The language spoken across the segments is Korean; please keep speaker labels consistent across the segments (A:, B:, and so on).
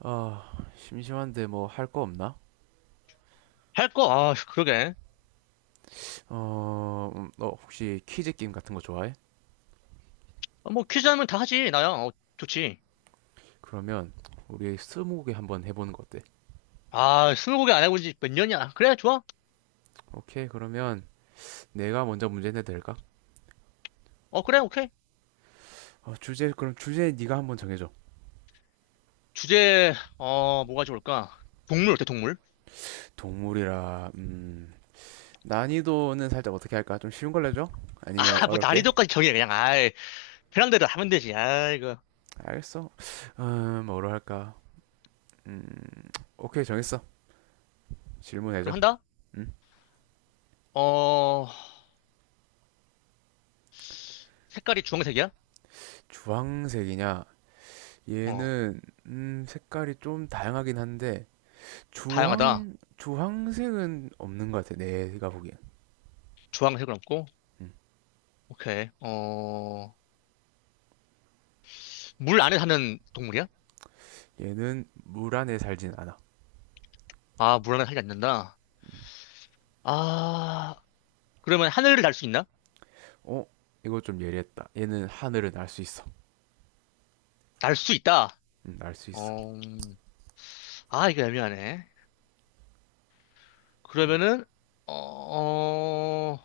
A: 아, 심심한데 뭐 할 거 없나?
B: 할 거? 아, 그러게.
A: 너 혹시 퀴즈 게임 같은 거 좋아해?
B: 어, 뭐 퀴즈 하면 다 하지, 나야. 어, 좋지.
A: 그러면 우리 스무고개 한번 해보는 거 어때?
B: 아, 스무고개 안 해본 지 몇 년이야. 그래, 좋아.
A: 오케이, 그러면 내가 먼저 문제 내도 될까?
B: 어, 그래, 오케이.
A: 주제, 그럼 주제 네가 한번 정해줘.
B: 주제, 어, 뭐가 좋을까? 동물 어때, 동물?
A: 동물이라, 난이도는 살짝 어떻게 할까? 좀 쉬운 걸로 줘 아니면
B: 아, 뭐
A: 어렵게?
B: 난이도까지 정해, 그냥. 아이, 편한대로 하면 되지. 아이고.
A: 알겠어. 뭐로 할까? 음, 오케이, 정했어. 질문해줘.
B: 그럼 한다?
A: 음,
B: 어, 색깔이 주황색이야?
A: 주황색이냐?
B: 어,
A: 얘는, 색깔이 좀 다양하긴 한데,
B: 다양하다.
A: 주황 주황색은 없는 것 같아 내가 보기엔.
B: 주황색은 없고. 오케이. 어, 물 안에 사는 동물이야?
A: 얘는 물 안에 살진 않아.
B: 아, 물 안에 살지 않는다. 아, 그러면 하늘을 날 수 있나?
A: 어, 이거 좀 예리했다. 얘는 하늘을 날 수 있어.
B: 날 수 있다.
A: 음날 수 있어.
B: 어, 아, 이거 애매하네. 그러면은 어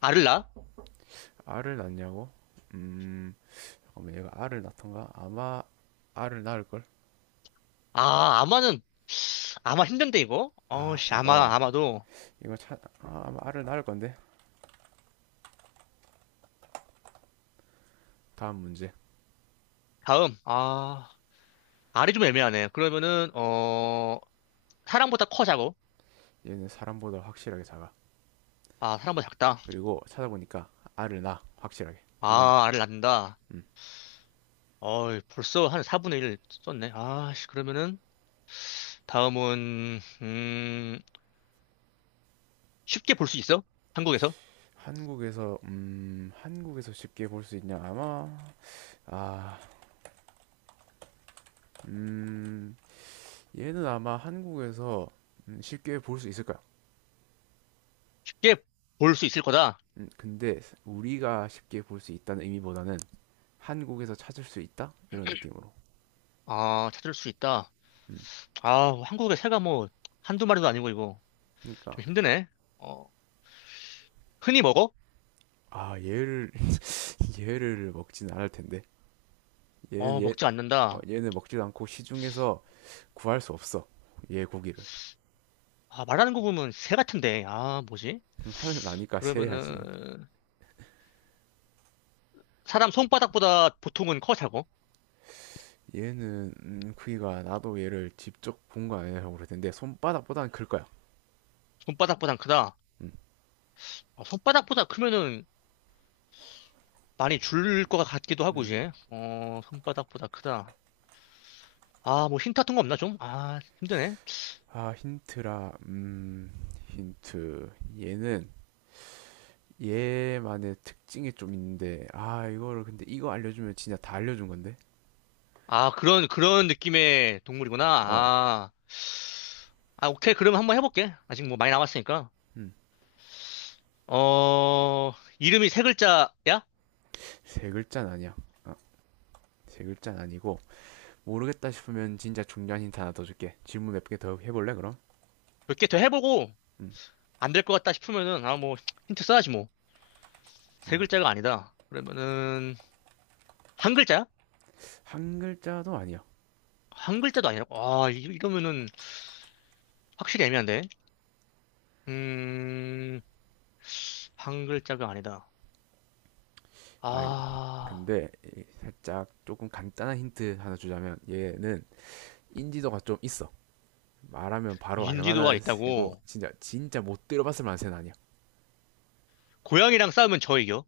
B: 알을 낳아?
A: 알을 낳냐고. 음 잠깐만, 얘가 알을 낳던가, 아마 알을 낳을
B: 아 아마는 아마 힘든데 이거
A: 걸아
B: 어씨 아마
A: 잠깐만,
B: 아마도
A: 이거 차 아, 아마 알을 낳을 건데. 다음 문제.
B: 다음 아 알이 좀 애매하네 그러면은 어 사람보다 커 작어
A: 얘는 사람보다 확실하게 작아.
B: 아 사람보다 작다
A: 그리고 찾아보니까 알을 낳아 확실하게. 이건
B: 아 알을 낳는다
A: 음.
B: 어 벌써 한 4분의 1 썼네 아씨 그러면은 다음은 쉽게 볼 수 있어? 한국에서
A: 한국에서 쉽게 볼 수 있냐. 아마 아 음, 얘는 아마 한국에서 쉽게 볼 수 있을 까요
B: 쉽게 볼 수 있을 거다
A: 근데 우리가 쉽게 볼 수 있다는 의미보다는 한국에서 찾을 수 있다? 이런 느낌으로.
B: 아 찾을 수 있다
A: 음,
B: 아 한국에 새가 뭐 한두 마리도 아니고 이거
A: 그러니까.
B: 좀 힘드네 어. 흔히 먹어?
A: 아, 얘를 얘를 먹진 않을 텐데. 얘는
B: 어,
A: 얘
B: 먹지
A: 어,
B: 않는다.
A: 얘는 먹지도 않고 시중에서 구할 수 없어. 얘 고기를.
B: 아, 말하는 거 보면 새 같은데. 아, 뭐지?
A: 하늘 나니까 새야지.
B: 그러면은, 사람 손바닥보다 보통은 커, 사고?
A: 얘는 크기가, 나도 얘를 직접 본 거 아니라고 그럴 텐데 손바닥보다는 클 거야.
B: 손바닥보단 크다.
A: 음.
B: 어, 손바닥보다 크면은 많이 줄 것 같기도 하고, 이제. 어, 손바닥보다 크다. 아, 뭐 힌트 같은 거 없나, 좀? 아, 힘드네.
A: 아, 힌트라. 힌트. 얘는 얘만의 특징이 좀 있는데, 아, 이거 알려주면 진짜 다 알려준 건데?
B: 아, 그런 느낌의 동물이구나.
A: 어,
B: 아, 아, 오케이. 그럼 한번 해볼게. 아직 뭐 많이 남았으니까.
A: 음,
B: 어, 이름이 세 글자야?
A: 세 글자는 아니야. 어, 세 글자는 아니고, 모르겠다 싶으면 진짜 중요한 힌트 하나 더 줄게. 질문 몇 개 더 해볼래, 그럼?
B: 몇 개 더 해보고,
A: 음,
B: 안될 것 같다 싶으면은, 아, 뭐, 힌트 써야지 뭐. 세
A: 음.
B: 글자가 아니다. 그러면은, 한 글자야?
A: 한 글자도 아니야.
B: 한 글자도 아니라고? 아, 이러면은 확실히 애매한데? 음, 한 글자가 아니다.
A: 아이고.
B: 아,
A: 근데 이 살짝 조금 간단한 힌트 하나 주자면, 얘는 인지도가 좀 있어. 말하면 바로
B: 인지도가
A: 알만한 새고,
B: 있다고?
A: 진짜 못 들어봤을 만한 새는 아니야.
B: 고양이랑 싸우면 저 이겨?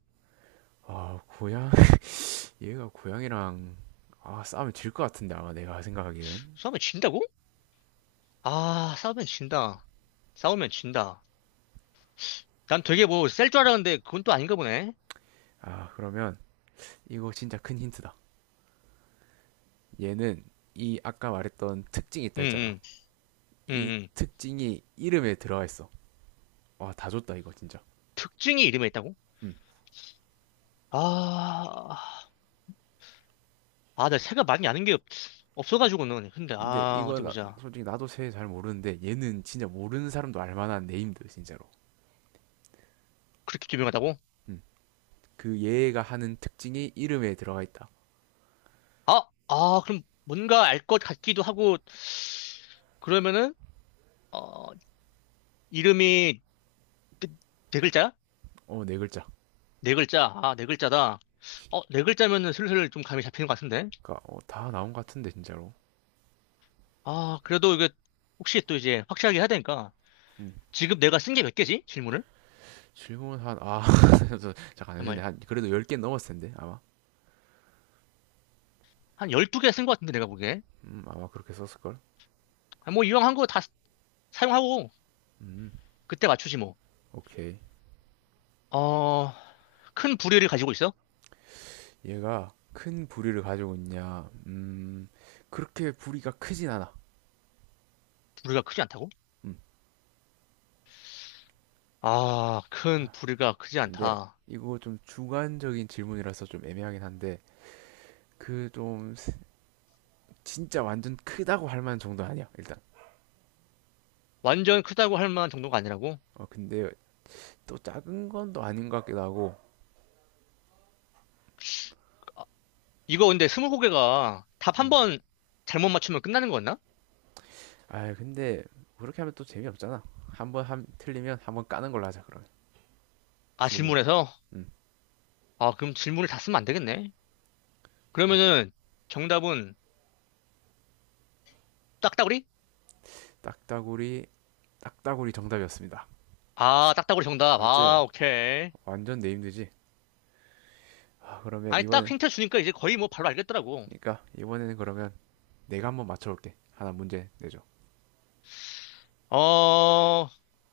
A: 아, 고양, 얘가 고양이랑, 아, 싸우면 질 것 같은데, 아마 내가 생각하기는.
B: 싸우면 진다고? 아, 싸우면 진다. 싸우면 진다. 난 되게 뭐, 셀 줄 알았는데, 그건 또 아닌가 보네.
A: 아, 그러면, 이거 진짜 큰 힌트다. 얘는, 이 아까 말했던 특징이 있다
B: 응,
A: 했잖아.
B: 응, 응,
A: 이
B: 응.
A: 특징이 이름에 들어가 있어. 와, 다 줬다, 이거 진짜.
B: 특징이 이름에 있다고?
A: 음.
B: 아, 아, 나 새가 많이 없어가지고는. 근데,
A: 근데
B: 아,
A: 이거,
B: 어디
A: 나-
B: 보자.
A: 솔직히 나도 새 잘 모르는데, 얘는 진짜 모르는 사람도 알만한 네임드, 진짜로.
B: 그렇게 유명하다고?
A: 음. 그 얘가 하는 특징이 이름에 들어가 있다.
B: 아, 아, 그럼 뭔가 알 것 같기도 하고, 그러면은, 어, 이름이 네, 네 글자야?
A: 어, 네 글자.
B: 네 글자. 아, 네 글자다. 어, 네 글자면은 슬슬 좀 감이 잡히는 것 같은데?
A: 그니까, 어, 다 나온 것 같은데, 진짜로.
B: 아, 그래도 이게 혹시 또 이제 확실하게 해야 되니까.
A: 음.
B: 지금 내가 쓴 게 몇 개지? 질문을?
A: 질문 한, 아, 저- 잠깐 안 했네.
B: 정말.
A: 한, 그래도 10개 넘었을 텐데, 아마.
B: 한 열두 개 쓴 것 같은데, 내가 보기에.
A: 아마 그렇게 썼을걸?
B: 아, 뭐, 이왕 한 거 다 사용하고,
A: 음,
B: 그때 맞추지 뭐.
A: 오케이.
B: 어, 큰 부리를 가지고 있어?
A: 얘가 큰 부리를 가지고 있냐? 그렇게 부리가 크진 않아.
B: 부리가 크지 않다고?
A: 음,
B: 아, 큰 부리가 크지
A: 근데
B: 않다.
A: 이거 좀 주관적인 질문이라서 좀 애매하긴 한데, 그 좀, 진짜 완전 크다고 할 만한 정도 아니야, 일단.
B: 완전 크다고 할 만한 정도가 아니라고?
A: 어, 근데 또 작은 건 또 아닌 것 같기도 하고.
B: 아, 이거 근데 스무고개가 답 한
A: 음.
B: 번 잘못 맞추면 끝나는 거였나?
A: 아, 근데 그렇게 하면 또 재미없잖아. 틀리면 한 번 까는 걸로 하자, 그러면.
B: 아,
A: 질문.
B: 질문에서?
A: 음,
B: 아, 그럼 질문을 다 쓰면 안 되겠네.
A: 잘.
B: 그러면은 정답은 딱따구리?
A: 딱따구리. 딱따구리 정답이었습니다.
B: 아, 딱따구리 정답.
A: 맞지?
B: 아, 오케이.
A: 완전 내힘들지. 아, 그러면
B: 아니, 딱
A: 이번에.
B: 힌트 주니까 이제 거의 뭐 바로 알겠더라고.
A: 그러니까 이번에는 그러면 내가 한번 맞춰볼게. 하나 문제 내줘.
B: 어,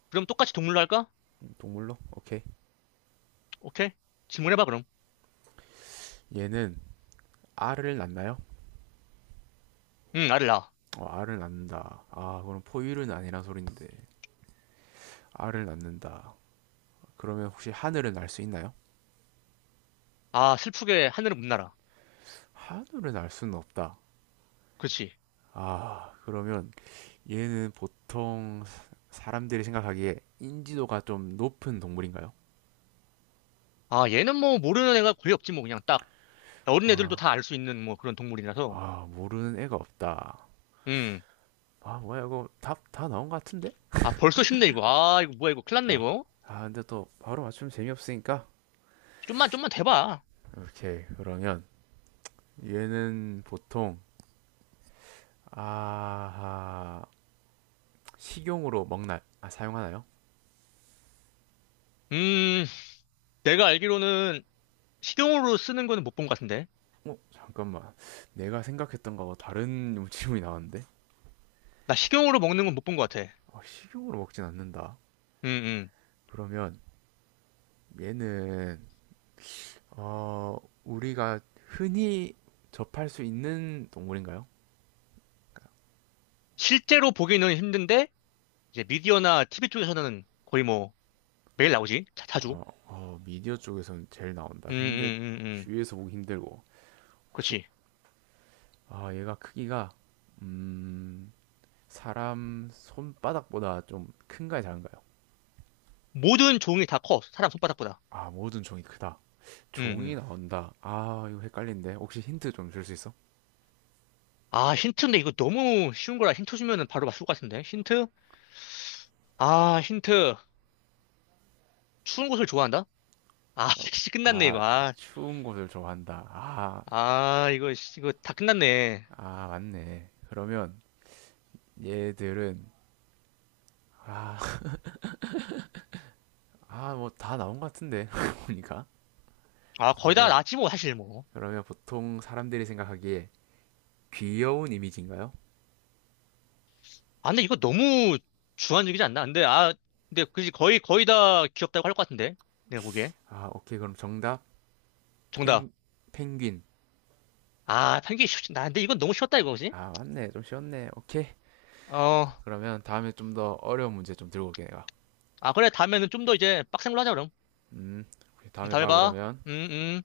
B: 그럼 똑같이 동물로 할까?
A: 동물로? 오케이.
B: 오케이. 질문해봐, 그럼.
A: 얘는 알을 낳나요?
B: 응, 알을 낳아.
A: 어, 알을 낳는다. 아, 그럼 포유류는 아니란 소린데 알을 낳는다. 그러면 혹시 하늘을 날 수 있나요?
B: 아, 슬프게 하늘을 못 날아.
A: 하늘을 날 수는 없다.
B: 그렇지.
A: 아, 그러면 얘는 보통 사- 사람들이 생각하기에 인지도가 좀 높은 동물인가요?
B: 아, 얘는 뭐 모르는 애가 거의 없지, 뭐 그냥 딱. 어린 애들도
A: 아,
B: 다 알 수 있는 뭐 그런 동물이라서.
A: 아, 모르는 애가 없다.
B: 음.
A: 아, 뭐야, 이거 답 다 나온 것 같은데?
B: 아, 벌써 쉽네, 이거. 아, 이거 뭐야, 이거. 큰일 났네,
A: 아,
B: 이거.
A: 아, 근데 또 바로 맞추면 재미없으니까.
B: 좀만, 좀만 대봐.
A: 오케이, 그러면 얘는 보통, 아, 식용으로 먹나, 아, 사용하나요?
B: 음, 내가 알기로는 식용으로 쓰는 거는 못 본 것 같은데.
A: 어, 잠깐만. 내가 생각했던 거하고 다른 질문이 나왔는데?
B: 나 식용으로 먹는 건 못 본 것 같아.
A: 어, 식용으로 먹진 않는다.
B: 음, 음.
A: 그러면 얘는, 어, 우리가 흔히 접할 수 있는 동물인가요?
B: 실제로 보기는 힘든데, 이제 미디어나 티비 쪽에서는 거의 뭐 매일 나오지. 자, 주
A: 미디어 쪽에서는 제일 나온다.
B: 음,
A: 근데
B: 음, 음, 음.
A: 주위에서 보기 힘들고. 혹시,
B: 그렇지.
A: 아, 얘가 크기가, 음, 사람 손바닥보다 좀 큰가요, 작은가요?
B: 모든 종이 다 커. 사람 손바닥보다.
A: 아, 모든 종이 크다.
B: 음,
A: 종이
B: 음.
A: 나온다. 아, 이거 헷갈린데. 혹시 힌트 좀 줄 수 있어?
B: 아, 힌트인데 이거 너무 쉬운 거라 힌트 주면은 바로 맞출 것 같은데. 힌트? 아, 힌트. 추운 곳을 좋아한다? 아,
A: 어,
B: 씨, 끝났네,
A: 아,
B: 이거.
A: 나
B: 아,
A: 추운 곳을 좋아한다. 아,
B: 아, 이거, 씨, 이거 다 끝났네.
A: 아, 맞네. 그러면 얘들은, 아, 아, 뭐 다 나온 것 같은데. 보니까.
B: 아, 거의 다
A: 그러면,
B: 나왔지, 뭐, 사실, 뭐.
A: 그러면 보통 사람들이 생각하기에 귀여운 이미지인가요?
B: 아, 근데 이거 너무 주관적이지 않나? 근데, 아, 근데, 그지, 거의, 거의 다 귀엽다고 할 것 같은데. 내가 보기에.
A: 아, 오케이. 그럼 정답.
B: 정답.
A: 펭, 펭귄.
B: 아, 편기 쉽지. 나, 근데 이건 너무 쉬웠다, 이거지?
A: 아, 맞네. 좀 쉬웠네. 오케이.
B: 어,
A: 그러면 다음에 좀 더 어려운 문제 좀 들고 올게 내가.
B: 아, 그래, 다음에는 좀 더 이제 빡센 걸로 하자, 그럼.
A: 음, 다음에
B: 다음에
A: 봐
B: 봐.
A: 그러면.
B: 음, 음.